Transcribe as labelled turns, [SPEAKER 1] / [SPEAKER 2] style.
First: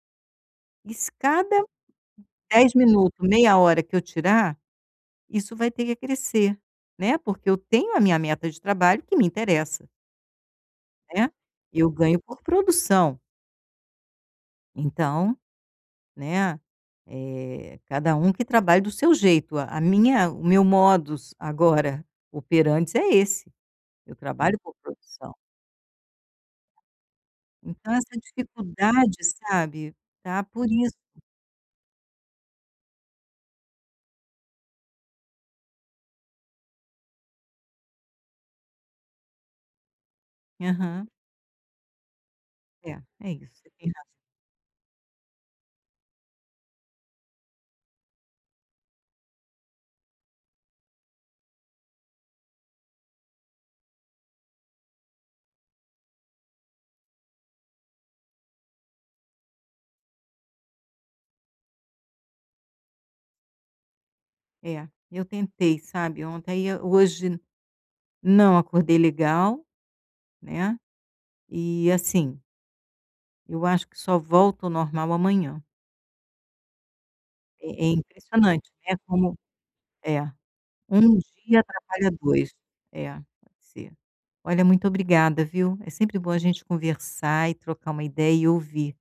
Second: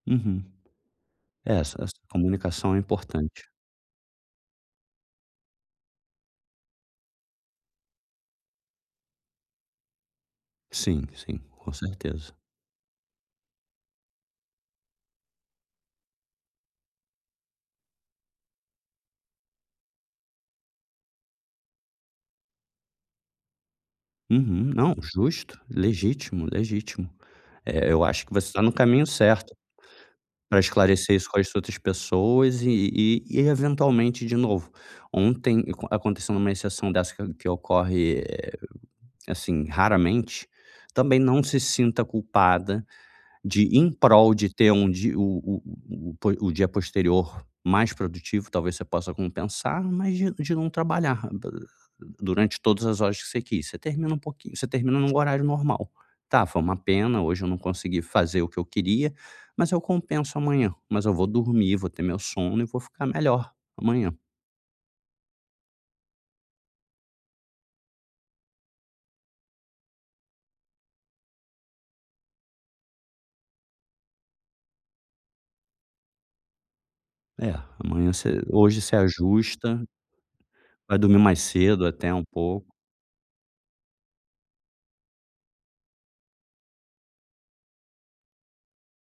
[SPEAKER 1] Uhum,
[SPEAKER 2] Escada
[SPEAKER 1] essa essa
[SPEAKER 2] 10
[SPEAKER 1] comunicação é
[SPEAKER 2] minuto,
[SPEAKER 1] importante.
[SPEAKER 2] meia hora que eu tirar, isso vai ter que acrescer, né, porque eu tenho a minha meta de trabalho que me interessa.
[SPEAKER 1] Sim,
[SPEAKER 2] Né,
[SPEAKER 1] sim, com
[SPEAKER 2] eu ganho
[SPEAKER 1] certeza.
[SPEAKER 2] por produção. Então, né, eh, cada um que trabalhe do seu jeito, a a minha o meu modus agora operantes é esse, eu trabalho
[SPEAKER 1] Uhum,
[SPEAKER 2] por
[SPEAKER 1] não,
[SPEAKER 2] produção.
[SPEAKER 1] justo, legítimo, legítimo. É,
[SPEAKER 2] Então,
[SPEAKER 1] eu
[SPEAKER 2] essa
[SPEAKER 1] acho que você está no caminho
[SPEAKER 2] dificuldade,
[SPEAKER 1] certo,
[SPEAKER 2] sabe, está
[SPEAKER 1] para
[SPEAKER 2] por isso.
[SPEAKER 1] esclarecer isso com as outras pessoas, e e e eventualmente de novo, ontem a aconteceu uma exceção dessa, que que ocorre, assim, raramente,
[SPEAKER 2] Aham.
[SPEAKER 1] também não se sinta culpada
[SPEAKER 2] É, é isso,
[SPEAKER 1] de
[SPEAKER 2] você tem
[SPEAKER 1] em
[SPEAKER 2] razão.
[SPEAKER 1] prol de ter um di o o o o po o dia posterior mais produtivo, talvez, você possa compensar. Mas de de não trabalhar durante todas as horas que você quis, você termina um pouqui você termina num horário normal: "Tá, foi uma pena, hoje eu não consegui fazer o que eu queria, mas eu compenso amanhã, mas eu vou dormir, vou ter meu sono e vou ficar melhor amanhã".
[SPEAKER 2] É, eu tentei, sabe, ontem aí, eh, hoje, não acordei legal, né, e assim eu acho que só volto ao normal amanhã.
[SPEAKER 1] É,
[SPEAKER 2] É é
[SPEAKER 1] amanhã você
[SPEAKER 2] impressionante,
[SPEAKER 1] hoje você
[SPEAKER 2] né, como
[SPEAKER 1] ajusta
[SPEAKER 2] é,
[SPEAKER 1] vai dormir
[SPEAKER 2] 1
[SPEAKER 1] mais
[SPEAKER 2] dia
[SPEAKER 1] cedo
[SPEAKER 2] atrapalha
[SPEAKER 1] até um
[SPEAKER 2] 2,
[SPEAKER 1] pouco.
[SPEAKER 2] é, pode ser. Olha muito obrigada viu, é sempre bom a gente conversar e trocar uma ideia e ouvir.